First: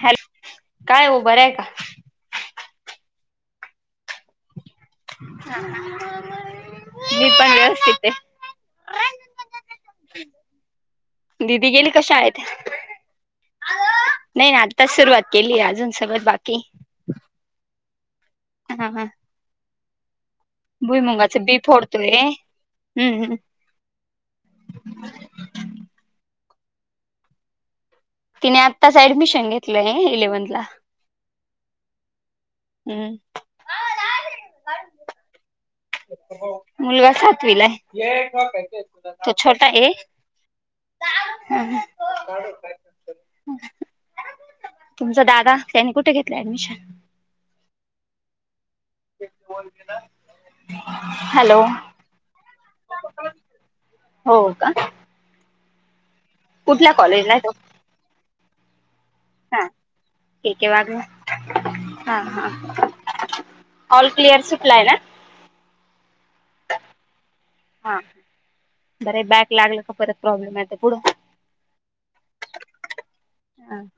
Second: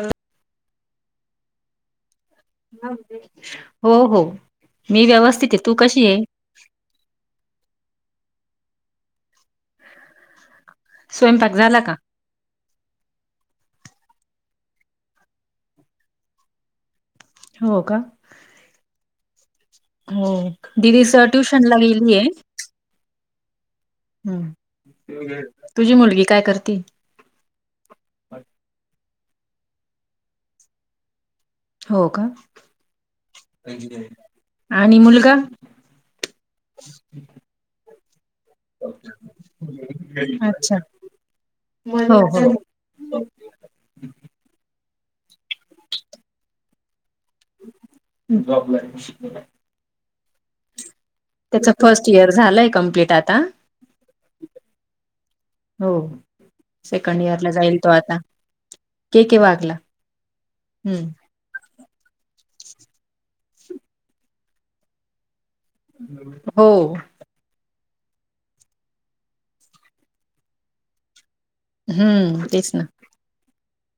Hello काय उभं आहे का ह हो हो मी व्यवस्थित आहे तू कशी आहे ते स्वयंपाक दिदी झाला गेली का कशा आहेत नाही ना आताच सुरुवात केली अजून सबत बाकी हो का हा हा हो दिदीच भुईमुगाचं बी ट्युशन ला फोडतोय गेलीय हम्म हम्म हम् तुझी मुलगी काय करती तिने आत्ताच ऍडमिशन घेतलंय इलेव्हन्थ ला हो का हम्म आणि मुलगा मुलगा सातवीलाय तो छोटा ए अच्छा. ह. हो हो तुमचा दादा त्यांनी कुठे घेतलं ऍडमिशन जॉबला. ह. त्याच फर्स्ट इयर झालंय कमप्लीट आता हो का हो कुठल्या सेकंड कॉलेजला इयर आहे ला जाईल तो आता के के हा वागला ठीक आहे वागल. हम्म हा हा ऑल प्लेियर सुटला आहे ना. हो. हा बर बॅक लागल का परत प्रॉब्लेम आहे पुढं. हम्म तेच ना. ह ह.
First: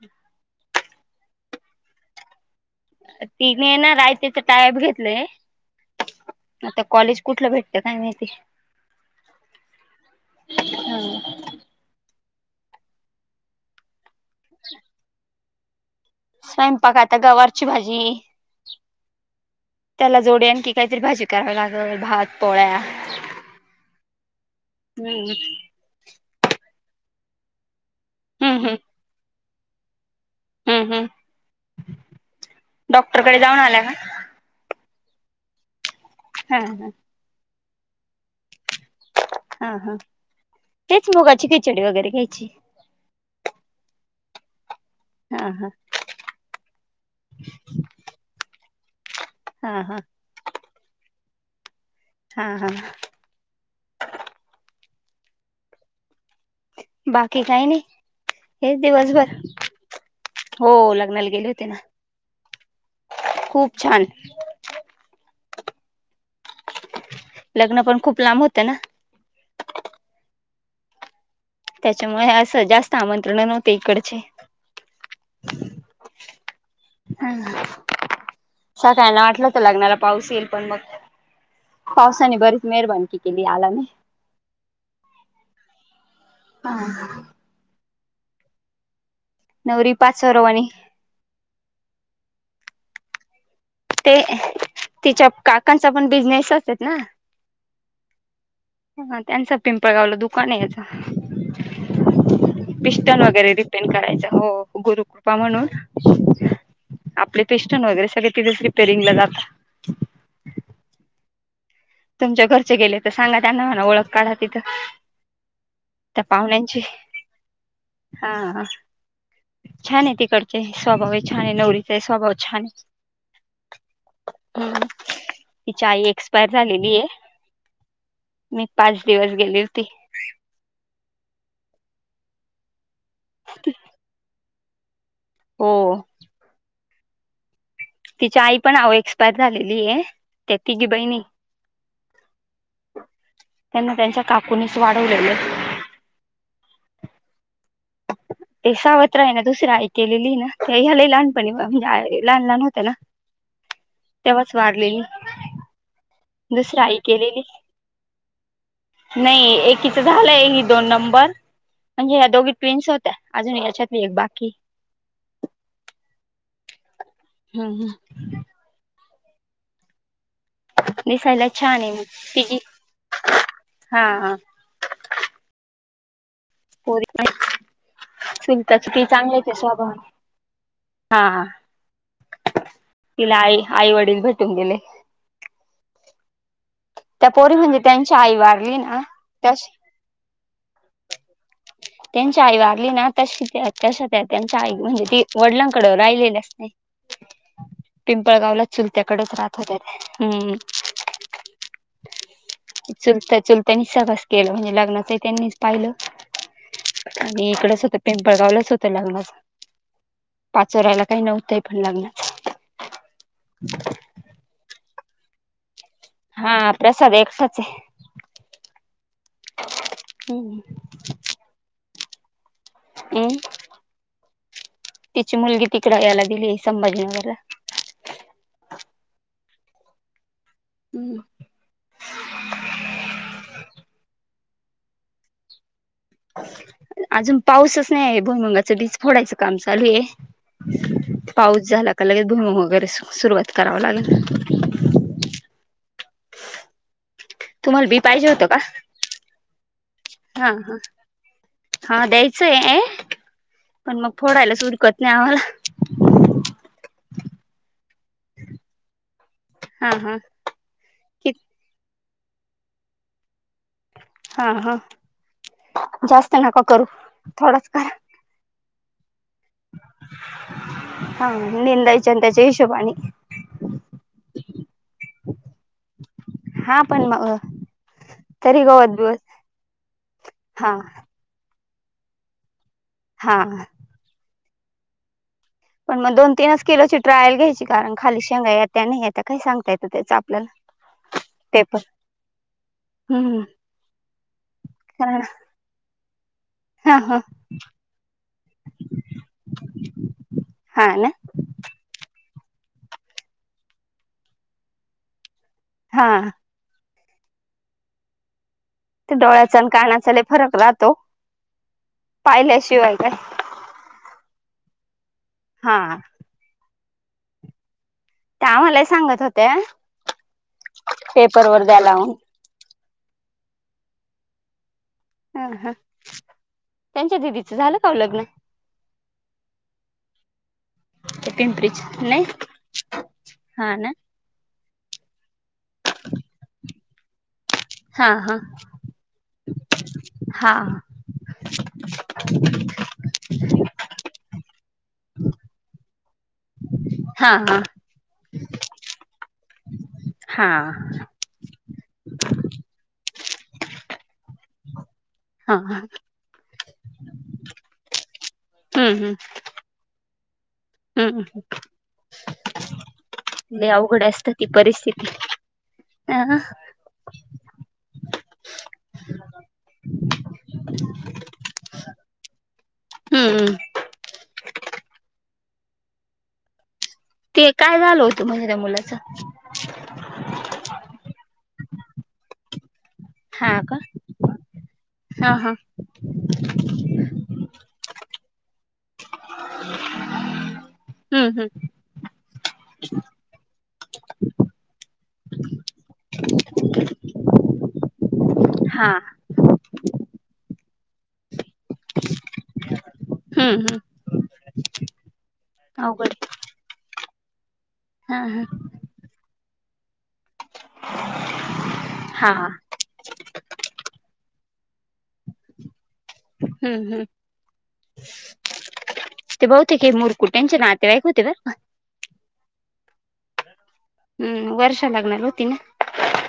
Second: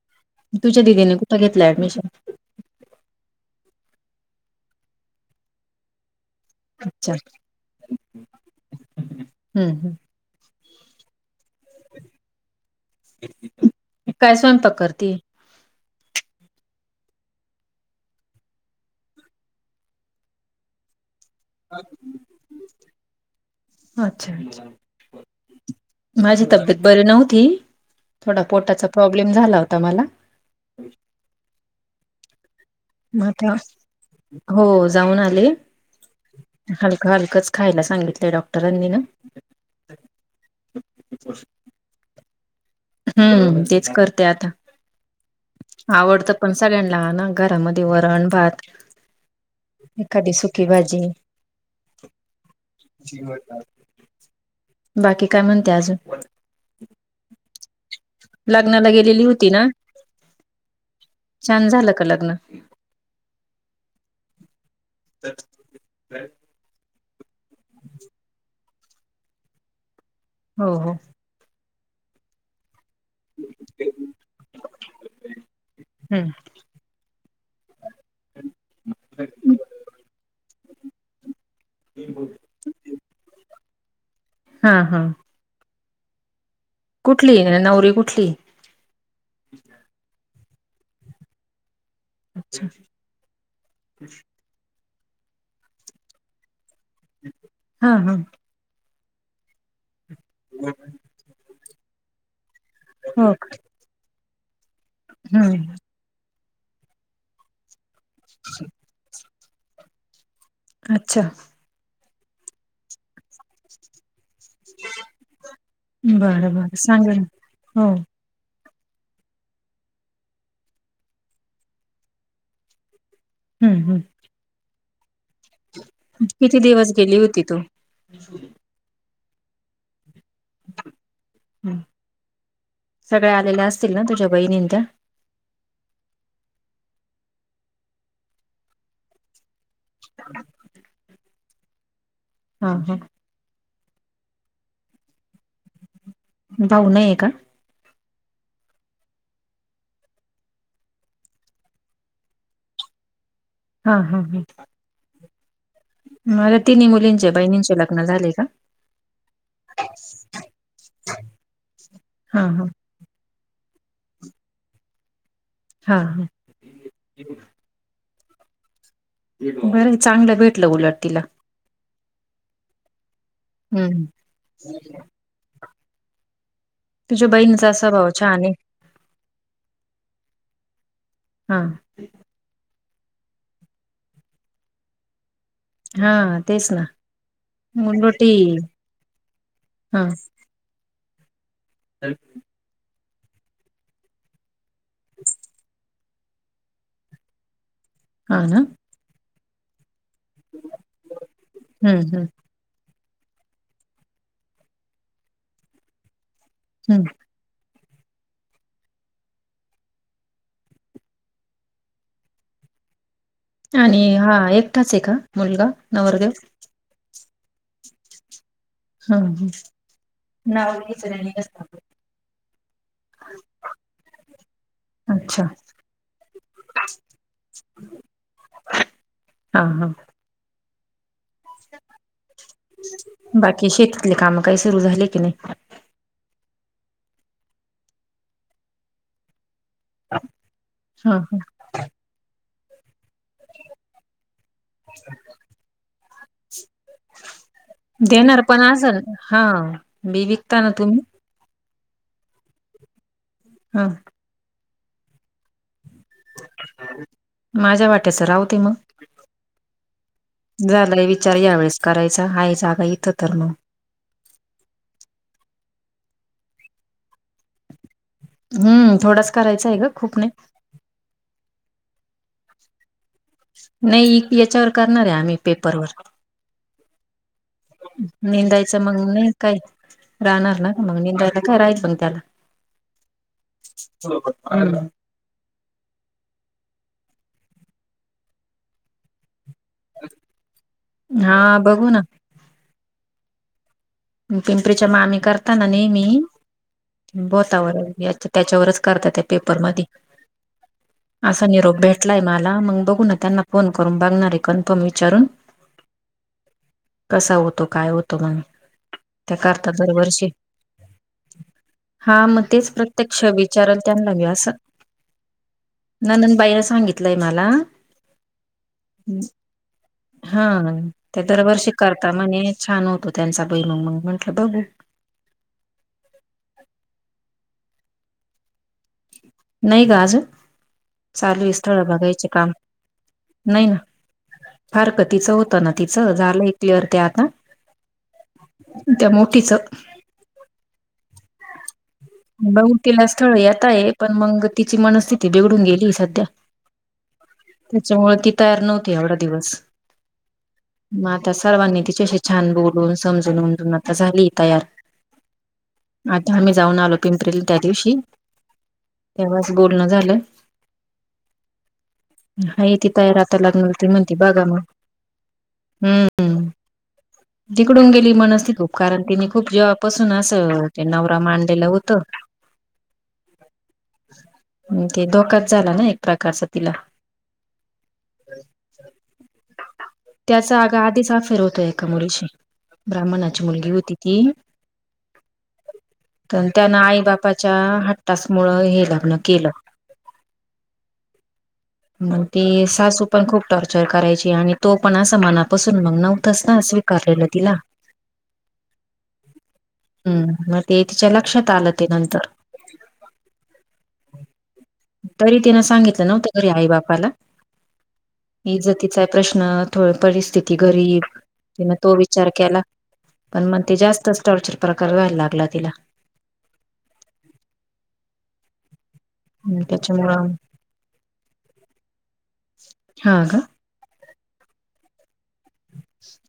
तुझ्या दिदीने कुठं घेतलं ऍडमिशन तिने ना रायतेच टायप घेतलंय. आता अच्छा कॉलेज कुठलं भेटत काय नाही ते हम्म हम. काय स्वयंपा करती स्वयंपाक आता गवारची भाजी त्याला जोडे आणखी काहीतरी भाजी का लाग भात प्या अच्छा अच्छा हम्. माझी तब्येत बरी नव्हती थोडा हम्म हम्म पोटाचा प्रॉब्लेम झाला होता मला हम्म हम्म. डॉक्टरकडे मता जाऊन आला का हो. आ हा हा ह हच खायला सांगितडॉक्र हा हा तेच मुगाची खिचडी वगैरे खायची. हम्म तेच करते आता हा हा आवडतं पण सगळ्यांना ना घरामध्ये वरण भात. हा हा एखादी सुकी भाजी हा हा. बाकी काय म्हणते अजून बाकी काही नाही हे लग्नाला गेलेली दिवसभर होती ना हो लग्नाला गेले होते छान ना. झालं का लग्न खूप छान. हम. लग्न पण खूप लांब होतं ना. हो हो. त्याच्यामुळे असं जास्त आमंत्रण नव्हते इकडचे हम्म सगळ्यां ना वाटलं होत लग्नाला पाऊस येईल पण पावसाने बरीच मेहरबानी केली आलाने हा हा. नाही. कुठली नवरी कुठली? नवरी पाचोरवानी अच्छा. ते तिच्या काकांचा पण बिजनेस असचेत ना. हा हम. त्यांचं पिंपळ गावलं दुकान आहे याचा पिस्टन हो का वगैरे रिपेन करायच हो गुरुकृपा म्हणून हम्म आपले पेस्टन वगैरे सगळे तिथेच रिपेरिंगला जात. अच्छा. तुमच्या घरचे गेले तर सांगा त्यांना म्हणा ओळख काढा. तिथ त्या बरं बरं पाहुण्यांची सांगेल हो हा. छान आहे तिकडचे स्वभाव छान आहे नवरीचा आहे स्वभाव छान आहे. हम्म हम्म. तिच्या आई एक्सपायर किती दिवस झालेली आहे गेली होती तू मी पाच दिवस गेली होती. सगळे्या आलेल्या असतील ना तुझ्या बहिणींन त्या हो. तिच्या आई पण आहो एक्सपायर झालेली आहे त्या तिघी बहिणी हा हा. त्यांना त्यांच्या काकुनीच वाढवलेले भाऊ नाहीे का? ते सावत्र आहे ना दुसरी आई केलेली ना ते या लय लहानपणी म्हणजे लहान लहान होत ना. हा हा तेव्हाच हा. वाढलेली मला्या दुसरी तिन्ही आई मुलींचे केलेली बहिणींचे लग्न झाले. का? नाही एकीच झालंय हि दोन नंबर म्हणजे या हा दोघी हा ट्विन्स होत्या अजून याच्यात एक बाकी हा हा. हम्म हम्. बरं चांगलं. भेटलं उलट तिला दिसायला छान आहे ति जी हम्म. पोरी तुझ्या बहिणीचा स्वभाव छान आहे. काय चांगल्याच आहे स्वभावान हा तिला आई आई वडील भेटून गेले. हा तेच ना. त्या पोरी म्हणजे त्यांची मुनगटी आई वारली ना त्याशी हा त्यांची आई वारली ना तशी तशा त्या त्यांच्या आई म्हणजे वडिलांकड राहिलेल्याच नाहीये हा पिंपळगावला ना चुलत्या कडेच राहत होत्या त्या हम्म हम्म हम्म चुलत्या चुलत्यानीच सगळंच केलं म्हणजे लग्नाच त्यांनीच पाहिलं. हम्म आणि इकडच होते पिंपळगावलच होते लग्न पाचोर्‍याला काही नव्हते पण लग्न आणि हा एकटाच आहे का मुलगा? नवरदेव? हा प्रसाद एकटाच आहे. हम्म [unintelligible] हम्म तिची अच्छा मुलगी तिकडे याला दिली आहे संभाजीनगरला हा हा. हम्म. बाकी शेतीतले काम काही सुरू झाले की नाही? अजून पाऊसच नाहीये भूईमुगाचं बीज फोडायचं काम चालू हा आहे हा पाऊस झाला का लगेच भुईमुग वगैरे सुरुवात करावं लागेल. तुम्हाला बी पाहिजे देणार होतं का पण आज हा बी हा विकता ना तुम्ही हा द्यायचंय हा पण मग फोडायलाच उरकत नाही आम्हाला माझ्या वाट्याचं राहू दे मग हा हा झालंय कि विचार या वेळेस करायचा आहे जागा इथं तर मग हा हा जास्त नका करू थोडाच करा. हम्म थोडाच करायचा आहे ग खूप नाही हा निंदायच्या आणि त्याच्या हिशोबानी नाही याच्यावर करणार आहे आम्ही पेपरवर हा पण मग तरी निेंदायचं गवत मग नाही बिवत काय राहणार ना हा का मग निेंदायला करायच पण त्याला हा हा ना पण मग दोन तीनच किलोची ट्रायल घ्यायची कारण खाली शेंगा येत्या नाही येत्या का सांगता ता येत त्याच आपल्याला हा ते पण बघू ना हम्म पिंपरीच्या मामी कारण करता ना नेहमी हा हा बोतावर त्याच्यावरच करता त्या पेपर मधी हा ना असा निरोप भेटलाय मला मग बघू ना त्यांना फोन करून बघणारे कन्फर्म विचारून हा कसा होतो काय होतो म्हणे ते डोळ्याचा अन् कानाचा लई फरक राहतो. हा मग तेच पाहिल्याशिवाय काय प्रत्यक्ष विचारल त्यांना मी अस हा नंदन बाईला सांगितलंय मला त्या आम्हालाही सांगत होत्या हा ते पेपर दरबार वर द्यायला शिकारता लावून म्हणे छान होतो त्यांचा बहिरुम मग म्हंटलं बघू हा हा त्यांच्या दिदीचं झालं का ओ लग्न नाही ग आजून ते चालू आहेस पिंपरीच स्थळ नाही बघायचे काम नाही ना फार का तिचं होतं ना तिचं झालंय क्लिअर ते आता. हा हा त्या मोठीच हा. मघ तिला स्थळ येत आहे पण मग तिची मनस्थिती बिघडून गेली सध्या. हा हा त्याच्यामुळे ती तयार नव्हती आवडा दिवस. हा मग आता सर्वांनी तिच्याशी छान बोलून समजून उमजून आता झाली. तयार हा हम्म आता आम्ही जाऊन आलो. पिंप्रिल त्या दिवशी हम्म तेव्हाच बोलणं झालं. हम्म हा इ ते तयार आता लागणार लय होती अवघड म्हणती असत ती बागाम. परिस्थिती अ हम्म तिकडून गेली मनस. खूप कारण त्यांिनी खूप जेवपासून असं ते नवरा म आणलेलं होत. हम्म ते धोकाच झाला ना एक प्रकारचा तिला ते काय झालं होतं म्हणजे त्या मुलाचं त्याचा आगा आधीच अ फेर होतोय एका मुलीशी ब्राह्मणाची हा मुलगी का होती ती हा हा तर. त्यान आई बापाच्या हट्टस् मुळ हे लग्न केलं. हम्म हम्म मग ती सासू पण खूप टॉर्चर करायची आणि तो पण असं मनापासून मग नव्हतच ना. स्वीकार तिला् हा मग ते तिच्याला. आलं ते नंतर. हम्म हम्म तरी तिन सांगितलं अवघड नव्हत अरे आई बापाला. हा हा इज तचा आहे प्रश्न थोड परिस्थिती. त गरीब तिने तो हा विचार केला हम्म पण मग ते जास्त. च टॉर्चर प्रकार व्हायला लागला तिला. हम्म हम्म. ते हम्म, बहते क त्याच्यामुळं मुूर्कु टेनशन आतेवाईक होते बर. हा का हम्म वर्ष लाग्नल.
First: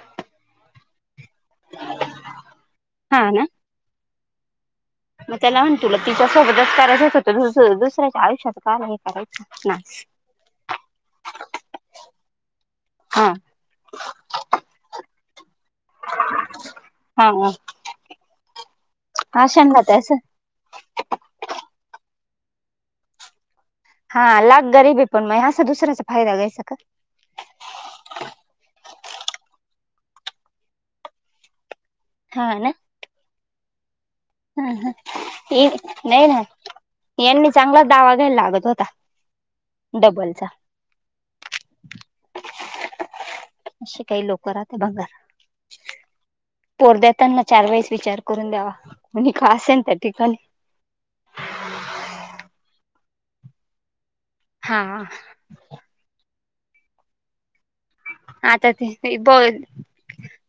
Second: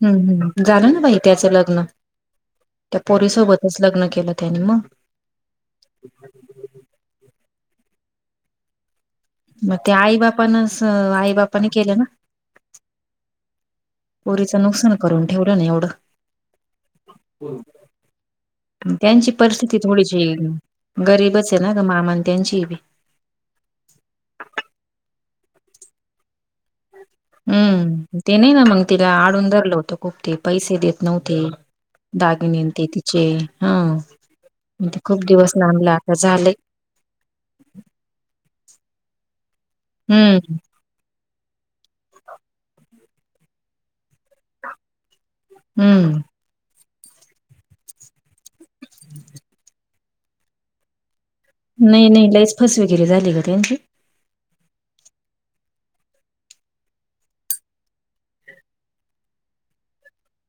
हम्म हम्म झालं ना भाई. त्याचं लग्न त्या हा ना पोरीसोबतच लग्न केलं त्यानी मग. मग त्याला म्हणत तुला तिच्यासोबतच करायच होतं दु दुसऱ्याच्या आयुष्याच काय. मग ते आई बापानच आई बापनी केलं ना. हा पोरीचं नुकसान करून ठेवलं ना एवढं हा हम त्यांची परिस्थिती अशांना त्यास थोडीशी गरीबच आहे ना ग मामां त्यांनचीभी हा लाख गरीबी पण नाही असा दुसऱ्याचा फायदा घ्यायचा का हम्म ते नाही ना मग तिला आडून धरल होतं खूप ते पैसे देत नव्हते दागिने न ते तिचे हा हम मी तर खूप दिवस हम लांबला आता नै ना झालंय यांनी चांगला दावा घ्यायला लागत होता डबलचा हम्म [inaudible] असे काही लोक राहतात बघांर हम्म पोरदेताना चार वेळेस विचार करून द्यावा कोणी का असेन त्या ठिकाणी जिरे झाली का त्यांची हा आता ते ब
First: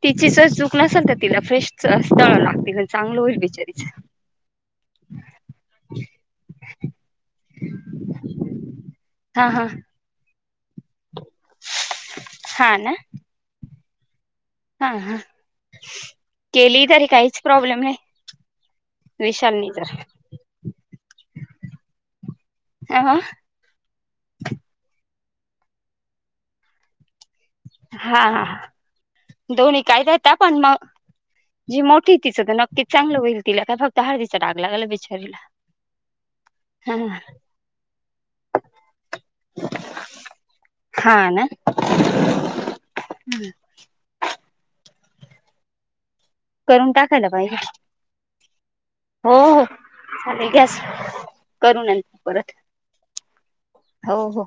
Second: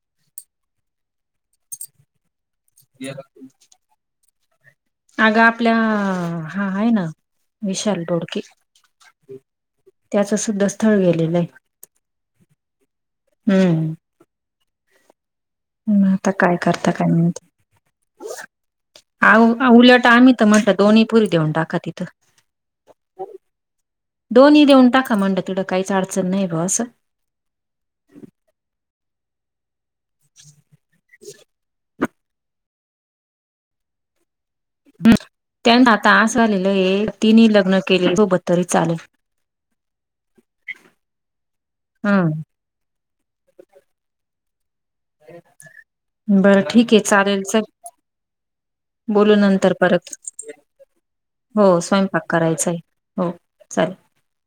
तिची जर चूक नसेल तर तिला फ्रेश स्थळ लागते पण चांगलं होईल बिचारीच अग आपला हा आहे ना विशाल डोडके हा हा त्याचं सुद्धा स्थळ गेलेलंय हा ना हम्म हा ह केली तरी काहीच प्रॉब्लेम नाही आ विशालनी जर उलट आम्ही तर म्हणलं दोन्ही पुरी देऊन टाका तिथं हा दोन्ही देऊन टाका म्हणड तुडं काहीच अडचण नाही बस हा हा हा दोन्ही कायात पण मग जी मोठी तिचं तर नक्कीच चांगलं होईल ति काय फक्त हा हम त्यांना आता अस झालेलं हे हा तिने लग्न केले सोबत तरी चालेल हा ना हम्म बरं करून ठीक आहे टाकायला चालेल पाहिजे हो बोलू हो नंतर परत चालेल गॅस हो करू नंतर स्वयंपाक परत करायचा आहे हो चालेल हो हो